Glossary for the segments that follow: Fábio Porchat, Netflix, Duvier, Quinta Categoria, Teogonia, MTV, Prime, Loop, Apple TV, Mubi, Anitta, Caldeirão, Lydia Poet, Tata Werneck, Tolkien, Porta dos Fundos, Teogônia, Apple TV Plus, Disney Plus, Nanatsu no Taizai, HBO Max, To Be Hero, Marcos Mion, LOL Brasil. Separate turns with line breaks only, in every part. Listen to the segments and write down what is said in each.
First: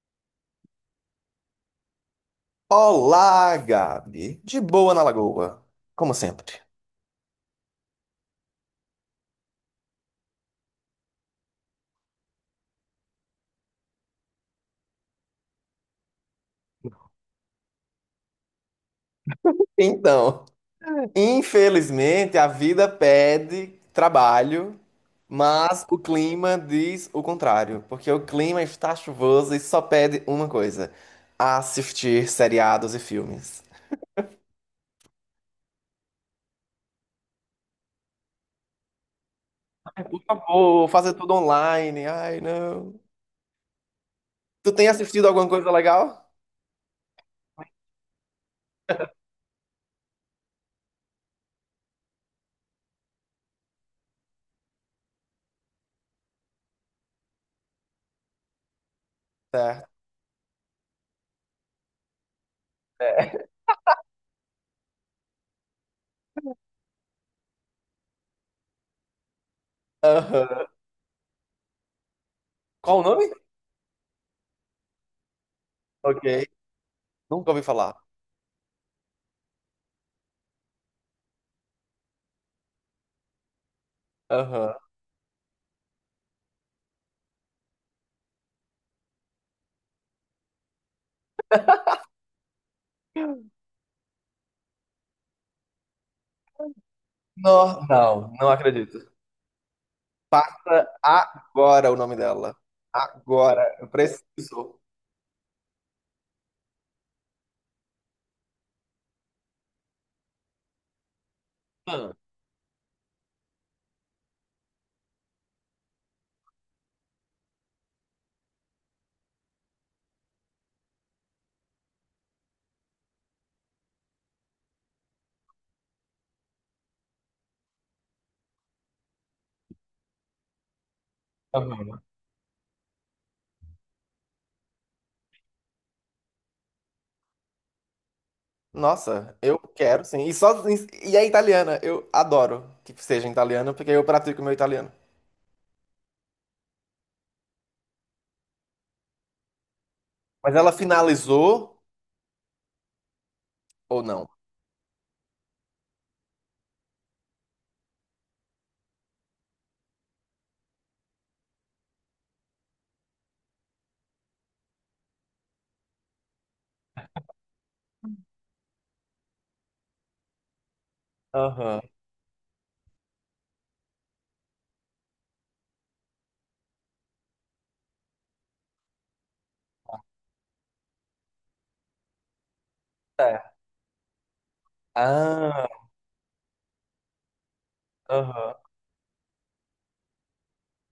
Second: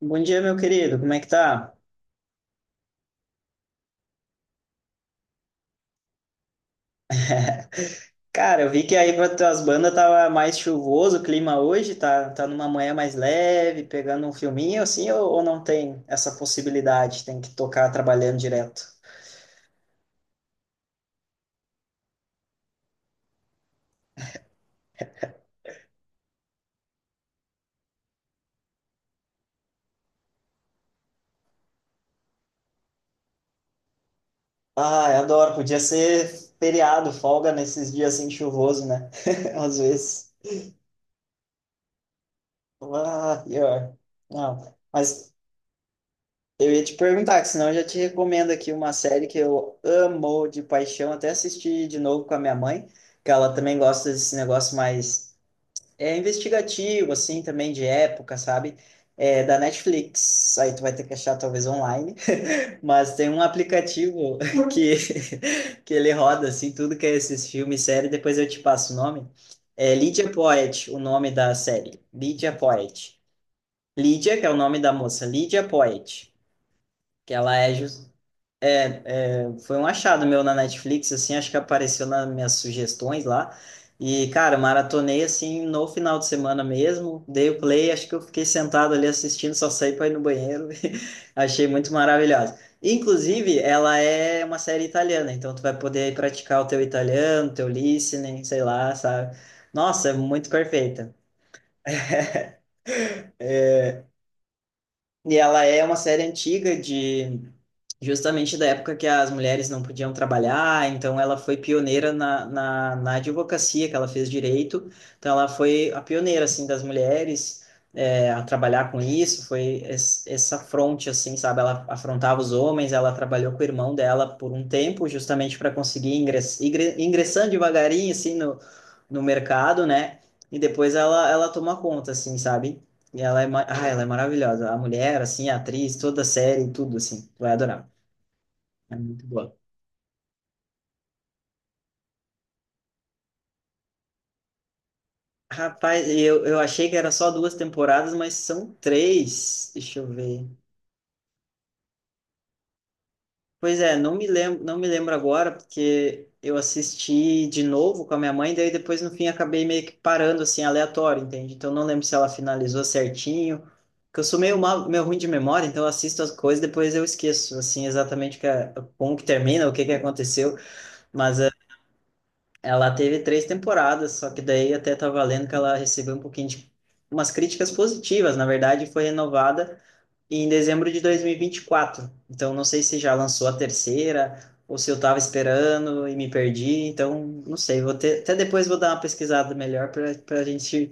Bom dia, meu querido. Como é que tá?
Olá, Gabi. De boa na lagoa, como sempre.
Cara, eu vi que aí para tuas bandas tava mais chuvoso o clima hoje, tá numa manhã mais leve, pegando um filminho assim, ou não tem essa possibilidade? Tem que tocar trabalhando direto.
Então, Infelizmente a vida pede trabalho, mas o clima diz o contrário, porque o clima está chuvoso e só pede uma coisa: assistir seriados e filmes.
Ah, eu adoro. Podia ser feriado, folga nesses dias assim chuvoso, né? Às
Ai, por
vezes.
favor, fazer tudo online. Ai, não.
Ah, pior.
Tu
Não,
tem assistido
mas
alguma coisa legal?
eu ia te perguntar, que senão eu já te recomendo aqui uma série que eu amo de paixão, até assisti de novo com a minha mãe, que ela também gosta desse negócio mais é investigativo, assim, também de época, sabe? É da
Certo.
Netflix. Aí tu vai ter que achar talvez online, mas tem um aplicativo que que ele roda assim tudo que é esses filmes, série, depois eu te passo o nome. É Lydia
Aham.
Poet, o nome da série. Lydia
Qual o
Poet.
nome?
Lydia, que é o nome da moça, Lydia
Ok.
Poet, que
Nunca
ela
ouvi
é
falar.
jus- é, foi um achado meu na Netflix, assim, acho que apareceu nas minhas sugestões lá. E, cara,
Aham.
maratonei assim no final de semana mesmo, dei o play, acho que eu fiquei sentado ali assistindo, só saí para ir no banheiro. Achei muito maravilhoso. Inclusive, ela é uma série italiana, então tu vai poder aí praticar o teu italiano, teu
Não, não,
listening,
não
sei lá,
acredito.
sabe? Nossa, é muito perfeita.
Agora o nome dela. Agora, eu preciso.
E ela é uma série antiga de justamente da época que as mulheres não podiam trabalhar, então ela foi pioneira
Ah.
na advocacia, que ela fez direito, então ela foi a pioneira, assim, das mulheres é, a trabalhar com isso, foi essa fronte, assim, sabe, ela afrontava os homens, ela trabalhou com o irmão dela por um tempo, justamente para conseguir ingressando devagarinho, assim, no mercado, né, e depois ela toma
Aham.
conta, assim, sabe, e ela é maravilhosa, a mulher, assim, a atriz, toda a série, tudo, assim, vai adorar. É muito
Nossa,
boa.
eu quero sim. E é italiana, eu adoro que seja italiana, porque eu pratico meu italiano.
Rapaz, eu achei que era só duas temporadas, mas são três. Deixa eu ver.
Mas ela finalizou
Pois é,
ou
não me
não?
lembro, não me lembro agora, porque eu assisti de novo com a minha mãe, daí depois no fim acabei meio que parando assim, aleatório, entende? Então não lembro se ela finalizou certinho. Porque eu sou meio, mal, meio ruim de memória, então eu assisto as coisas, e depois eu esqueço, assim, exatamente como que termina, o que que aconteceu. Mas
Aham.
ela teve três temporadas, só que daí até tava lendo que ela recebeu um pouquinho de umas críticas positivas. Na verdade, foi renovada em dezembro de 2024. Então, não sei se já lançou a
É.
terceira ou se eu tava
Ah,
esperando e me perdi. Então, não sei. Vou ter, até
aham.
depois vou dar uma pesquisada melhor para a gente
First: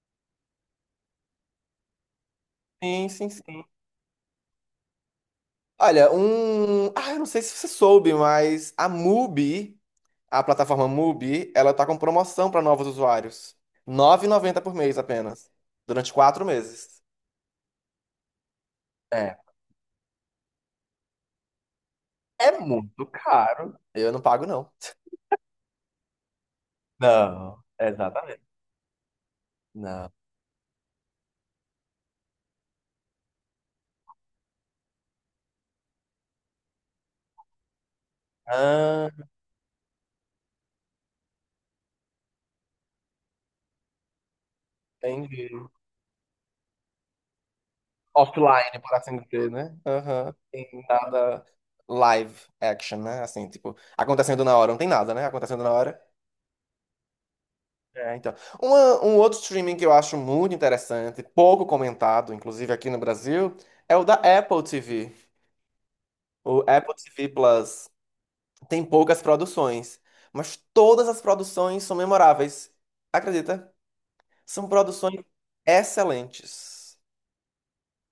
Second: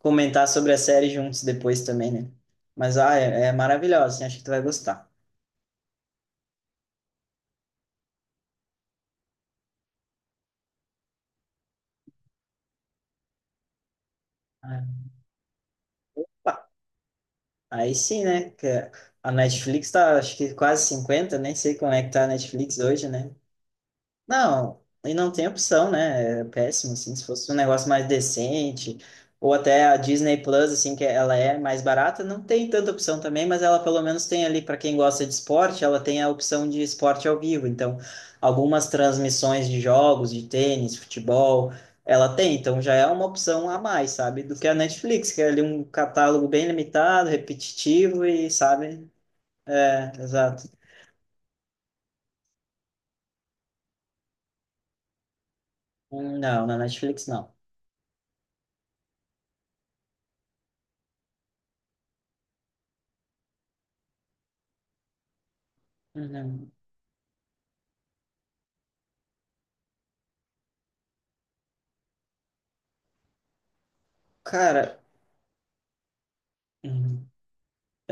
comentar sobre a série juntos depois também, né? Mas
Sim,
ah,
sim,
é, é
sim.
maravilhosa. Assim, acho que tu vai gostar.
Olha. Ah, eu não sei se você soube, mas a a plataforma Mubi, ela tá com promoção para novos usuários. R$ 90 por mês apenas. Durante quatro
É.
meses.
Aí sim, né? Que a
É.
Netflix tá, acho que quase 50, nem sei como é que tá a
É
Netflix
muito
hoje, né?
caro. Eu não pago, não.
Não, e não tem opção, né? É péssimo, assim, se fosse um
Não,
negócio mais
exatamente.
decente, ou até a
Não.
Disney Plus, assim, que ela é mais barata, não tem tanta opção também, mas ela pelo menos tem ali, para quem gosta de esporte, ela tem a opção de esporte ao vivo. Então, algumas
Ah,
transmissões de jogos, de tênis, futebol, ela tem, então já é uma opção a mais, sabe? Do que a Netflix, que é
entendi.
ali um catálogo bem limitado, repetitivo e,
Offline, por
sabe?
assim dizer, né?
É,
Aham. Tem
exato.
nada live action, né? Assim, tipo, acontecendo na hora. Não tem nada, né? Acontecendo na hora.
Não, na Netflix não.
É, então. Um outro streaming que eu acho muito interessante, pouco comentado, inclusive aqui no Brasil, é o da Apple TV. O
Não.
Apple TV Plus tem poucas produções, mas todas as produções são memoráveis. Acredita? São
Cara.
produções excelentes.
Hum.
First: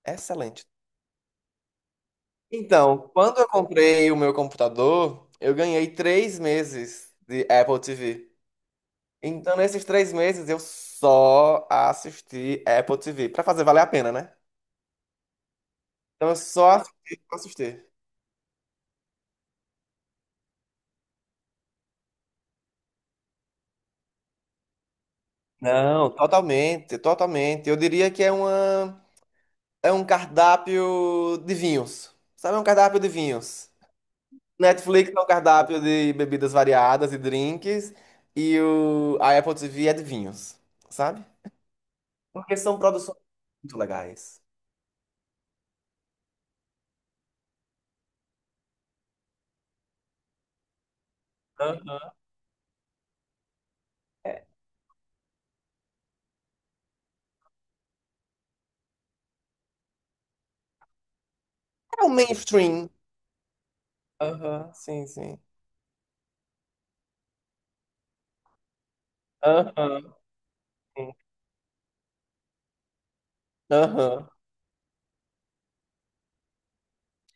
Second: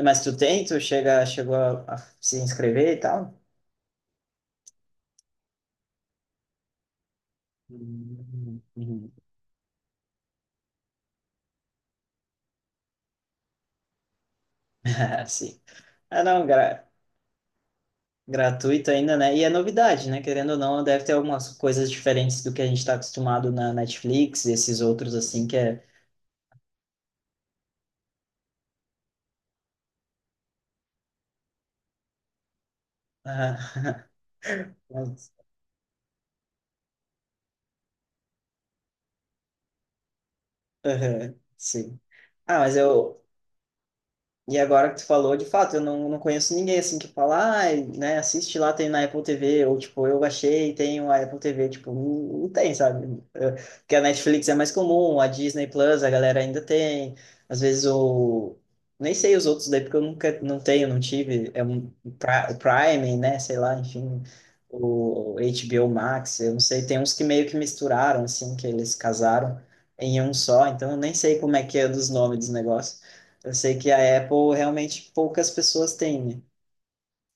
Mas tu
Excelentes.
tem? Chegou a se inscrever e
Então,
tal?
quando eu comprei o meu computador, eu ganhei 3 meses de Apple TV.
Hum, hum.
Então, nesses 3 meses, eu só assisti Apple TV. Pra fazer valer a pena, né?
Ah, sim. Ah,
Então, eu
não,
só
gra-
assisti, só assisti.
gratuito ainda, né? E é novidade, né? Querendo ou não, deve ter algumas coisas diferentes do que a gente está acostumado na Netflix e esses outros, assim, que é...
Não, totalmente, totalmente. Eu diria que é uma, é um cardápio de vinhos. Sabe, é um cardápio de vinhos.
Ah,
Netflix é um
mas...
cardápio de bebidas variadas e drinks. A Apple TV é de vinhos, sabe?
Aham, sim.
Porque
Ah, mas
são produções
eu,
muito legais.
e agora que tu falou, de fato, eu não, não conheço ninguém assim que fala, ah, né, assiste lá, tem na Apple TV, ou tipo, eu baixei, tenho a Apple TV, tipo,
Aham.
não, não tem, sabe? Eh, porque a Netflix é mais comum, a Disney Plus a galera ainda tem, às vezes o. Nem sei os outros daí, porque eu nunca, não tenho, não tive, é um
É o
o
mainstream.
Prime, né, sei lá, enfim,
Aham, sim,
o
sim.
HBO Max, eu não sei, tem uns que meio que misturaram, assim, que eles casaram
Aham,
em um só, então eu
sim.
nem sei como é que é dos nomes dos negócios. Eu sei que a
Aham.
Apple realmente poucas pessoas têm, né?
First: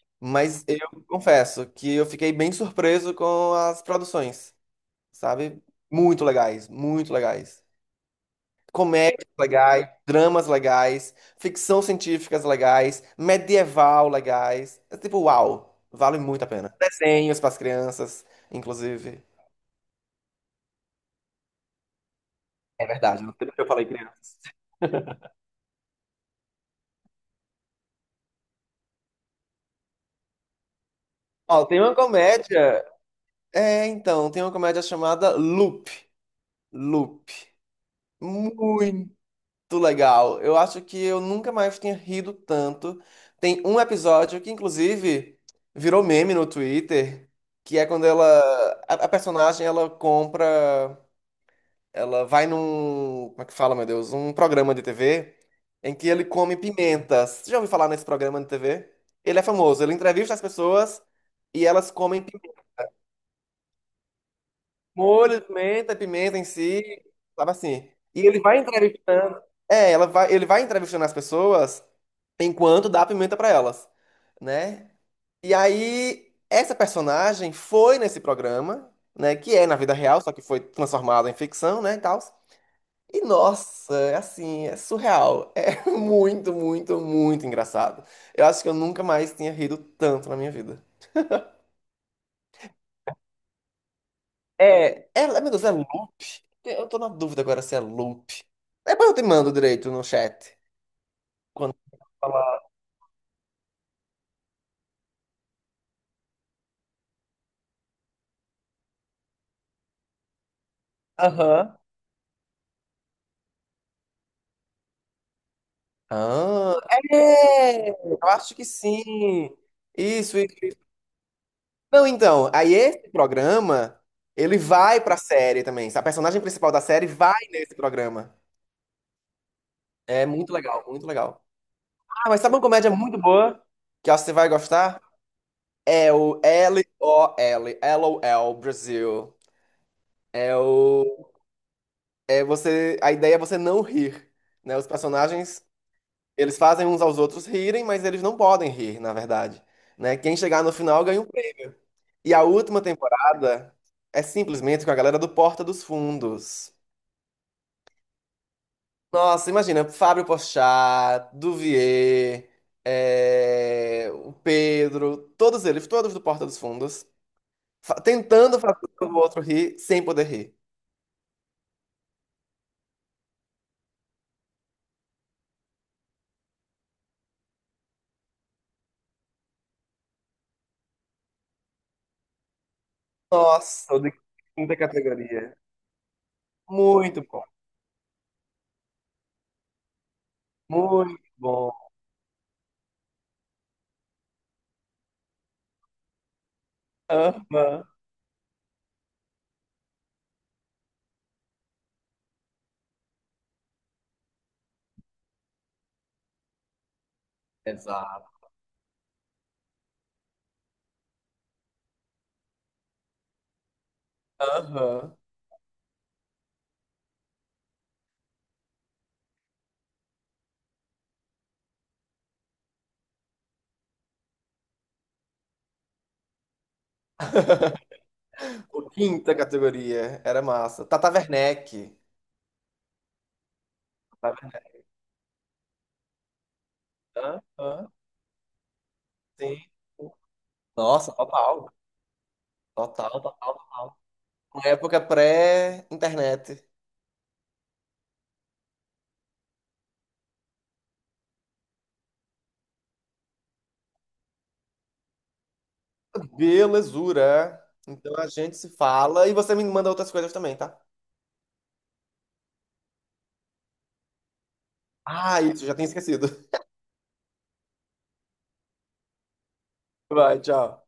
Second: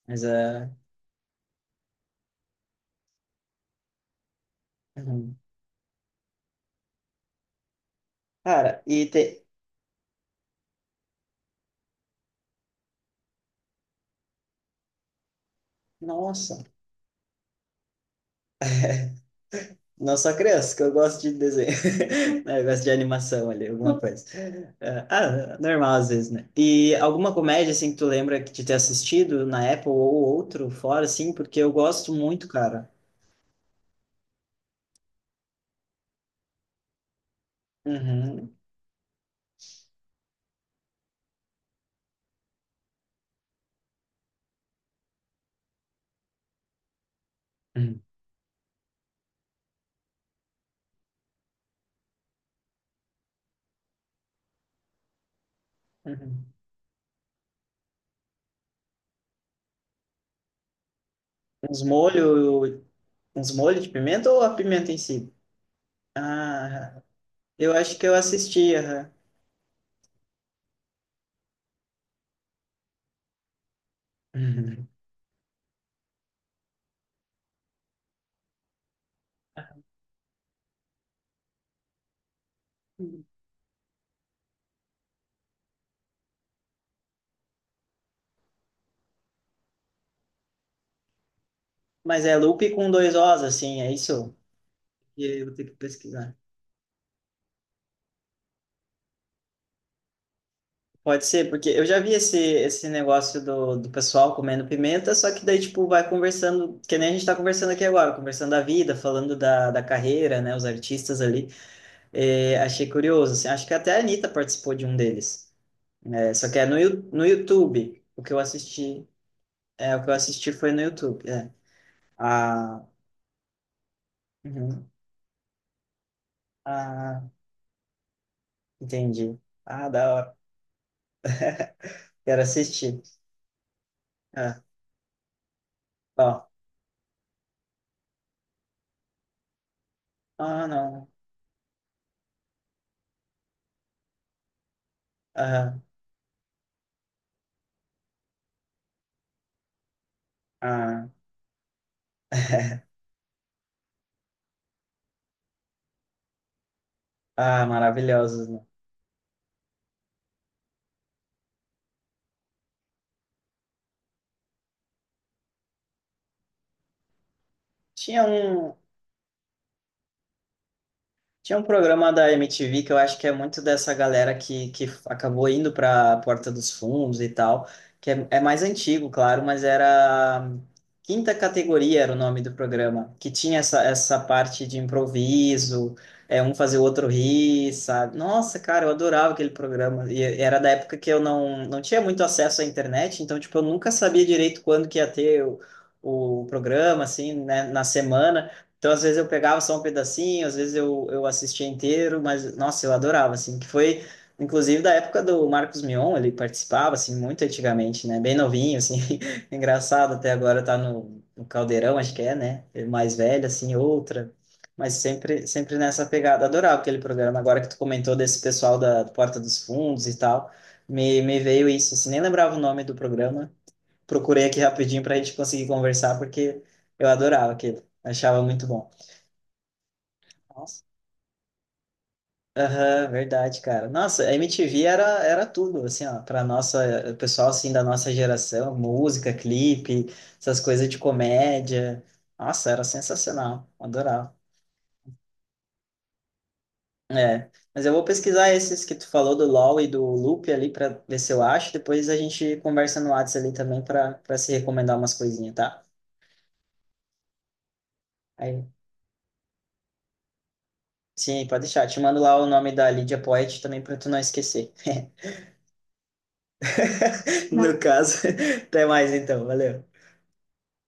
Mas
Mas
é.
eu confesso que eu fiquei bem surpreso com as produções,
Uhum.
sabe? Muito legais, muito legais.
Cara, e
Comédias
tem.
legais, dramas legais, ficção científicas legais, medieval legais. É tipo, uau, vale muito a
Nossa,
pena. Desenhos para as crianças, inclusive.
não só criança, que eu gosto de desenho. Né, eu gosto
É
de
verdade, não sei
animação
porque eu
ali,
falei
alguma coisa.
criança.
É, ah, normal às vezes, né? E alguma comédia, assim, que tu lembra de ter assistido na Apple ou outro, fora, assim, porque
Ó,
eu
tem uma
gosto muito,
comédia.
cara.
Tem uma comédia chamada Loop. Loop.
Uhum.
Muito legal. Eu acho que eu nunca mais tinha rido tanto. Tem um episódio que, inclusive, virou meme no Twitter, que é
Uhum.
quando ela. A personagem ela compra. Ela vai num, como é que fala, meu Deus, um programa de TV em que ele
Uhum.
come pimentas. Você já ouviu falar nesse programa de TV? Ele é famoso, ele entrevista as pessoas e
Uns
elas comem
molhos. Uns molhos de pimenta ou a pimenta em si?
molho de pimenta, pimenta em si,
Ah,
sabe
eu
assim.
acho que eu assisti, aham.
Ele vai entrevistando as pessoas enquanto dá pimenta pra elas, né? E aí essa personagem foi nesse programa, né, que é na vida real, só que foi transformada em ficção, né, e tal. E
Uhum.
nossa, é assim, é surreal. É muito, muito, muito engraçado. Eu acho que eu nunca mais tinha rido tanto na minha vida.
Mas é loop com dois Os, assim, é isso? E eu
Meu
vou
Deus,
ter
é
que
loop?
pesquisar.
Eu tô na dúvida agora se é loop. Depois eu te mando direito no chat.
Pode ser, porque
Quando
eu já
eu
vi esse,
falar.
esse negócio do pessoal comendo pimenta, só que daí, tipo, vai conversando, que nem a gente tá conversando aqui agora, conversando da vida, falando da carreira, né, os artistas ali.
Aham.
É, achei curioso, assim, acho que até a Anitta participou de um deles. É, só que é
Ah,
no, no
é!
YouTube,
Eu
o que eu
acho que
assisti,
sim.
é, o que eu
Isso,
assisti
isso,
foi no
isso.
YouTube, é.
Não, então, aí
Ah,
esse programa, ele
uhum,
vai pra série também. A personagem principal da série
ah,
vai nesse programa.
entendi. Ah, da
É
hora.
muito legal, muito legal. Ah,
Quero
mas sabe uma comédia
assistir.
muito boa que eu acho que você vai
Ah,
gostar? É o
ó.
LOL, LOL Brasil. É
Ah, não.
o. É você. A ideia é você não rir, né? Os personagens,
Ah,
eles fazem uns aos outros rirem, mas eles não podem rir, na verdade, né? Quem chegar no final
ah.
ganha um prêmio. E a última temporada é simplesmente com a galera do Porta dos Fundos.
Ah, maravilhosos, né?
Nossa, imagina, Fábio Porchat, Duvier, o Pedro, todos eles, todos do Porta dos Fundos.
Tinha
Tentando
um,
fazer o outro rir sem poder rir.
tinha um programa da MTV que eu acho que é muito dessa galera que acabou indo para a Porta dos Fundos e tal, que é, é mais antigo, claro, mas era Quinta Categoria era o nome do programa, que tinha essa,
Nossa, o de
essa parte
quinta
de
categoria.
improviso, é um fazer o outro
Muito bom,
rir, sabe? Nossa, cara, eu adorava aquele programa. E era da época que
muito
eu não,
bom.
não tinha muito acesso à internet, então, tipo, eu nunca sabia direito quando que ia ter o programa, assim, né, na
Aham.
semana. Então, às vezes eu pegava só um pedacinho, às vezes eu assistia inteiro, mas, nossa, eu adorava, assim, que foi, inclusive, da época do Marcos Mion, ele participava, assim, muito antigamente, né? Bem
Exato.
novinho, assim, engraçado, até agora tá no Caldeirão, acho que é, né? Ele mais velho, assim, outra, mas
Aham.
sempre, sempre nessa pegada. Adorava aquele programa, agora que tu comentou desse pessoal da Porta dos Fundos e tal, me veio isso, assim, nem lembrava o nome do programa, procurei aqui rapidinho pra gente conseguir conversar, porque eu adorava aquele, achava muito
O
bom.
quinta categoria era
Nossa.
massa. Tata Werneck.
Aham, verdade, cara. Nossa, a
Tata Werneck.
MTV era tudo, assim, ó, pra nossa, o pessoal, assim, da
Aham.
nossa geração, música,
Sim.
clipe, essas coisas de
Nossa, total.
comédia. Nossa, era
Total, total,
sensacional,
total.
adorava.
Uma época pré-internet.
É, mas eu vou pesquisar esses que tu falou do LoL e do Loop ali pra ver se eu acho, depois a gente conversa no WhatsApp ali também pra se recomendar umas coisinhas, tá?
Belezura. Então a gente
Aí,
se fala e você me manda outras coisas também, tá?
sim, pode deixar, te mando lá o nome da Lydia Poet também pra tu não esquecer.
Ah, isso, já tinha esquecido.
No caso, até mais então, valeu.
Vai, tchau.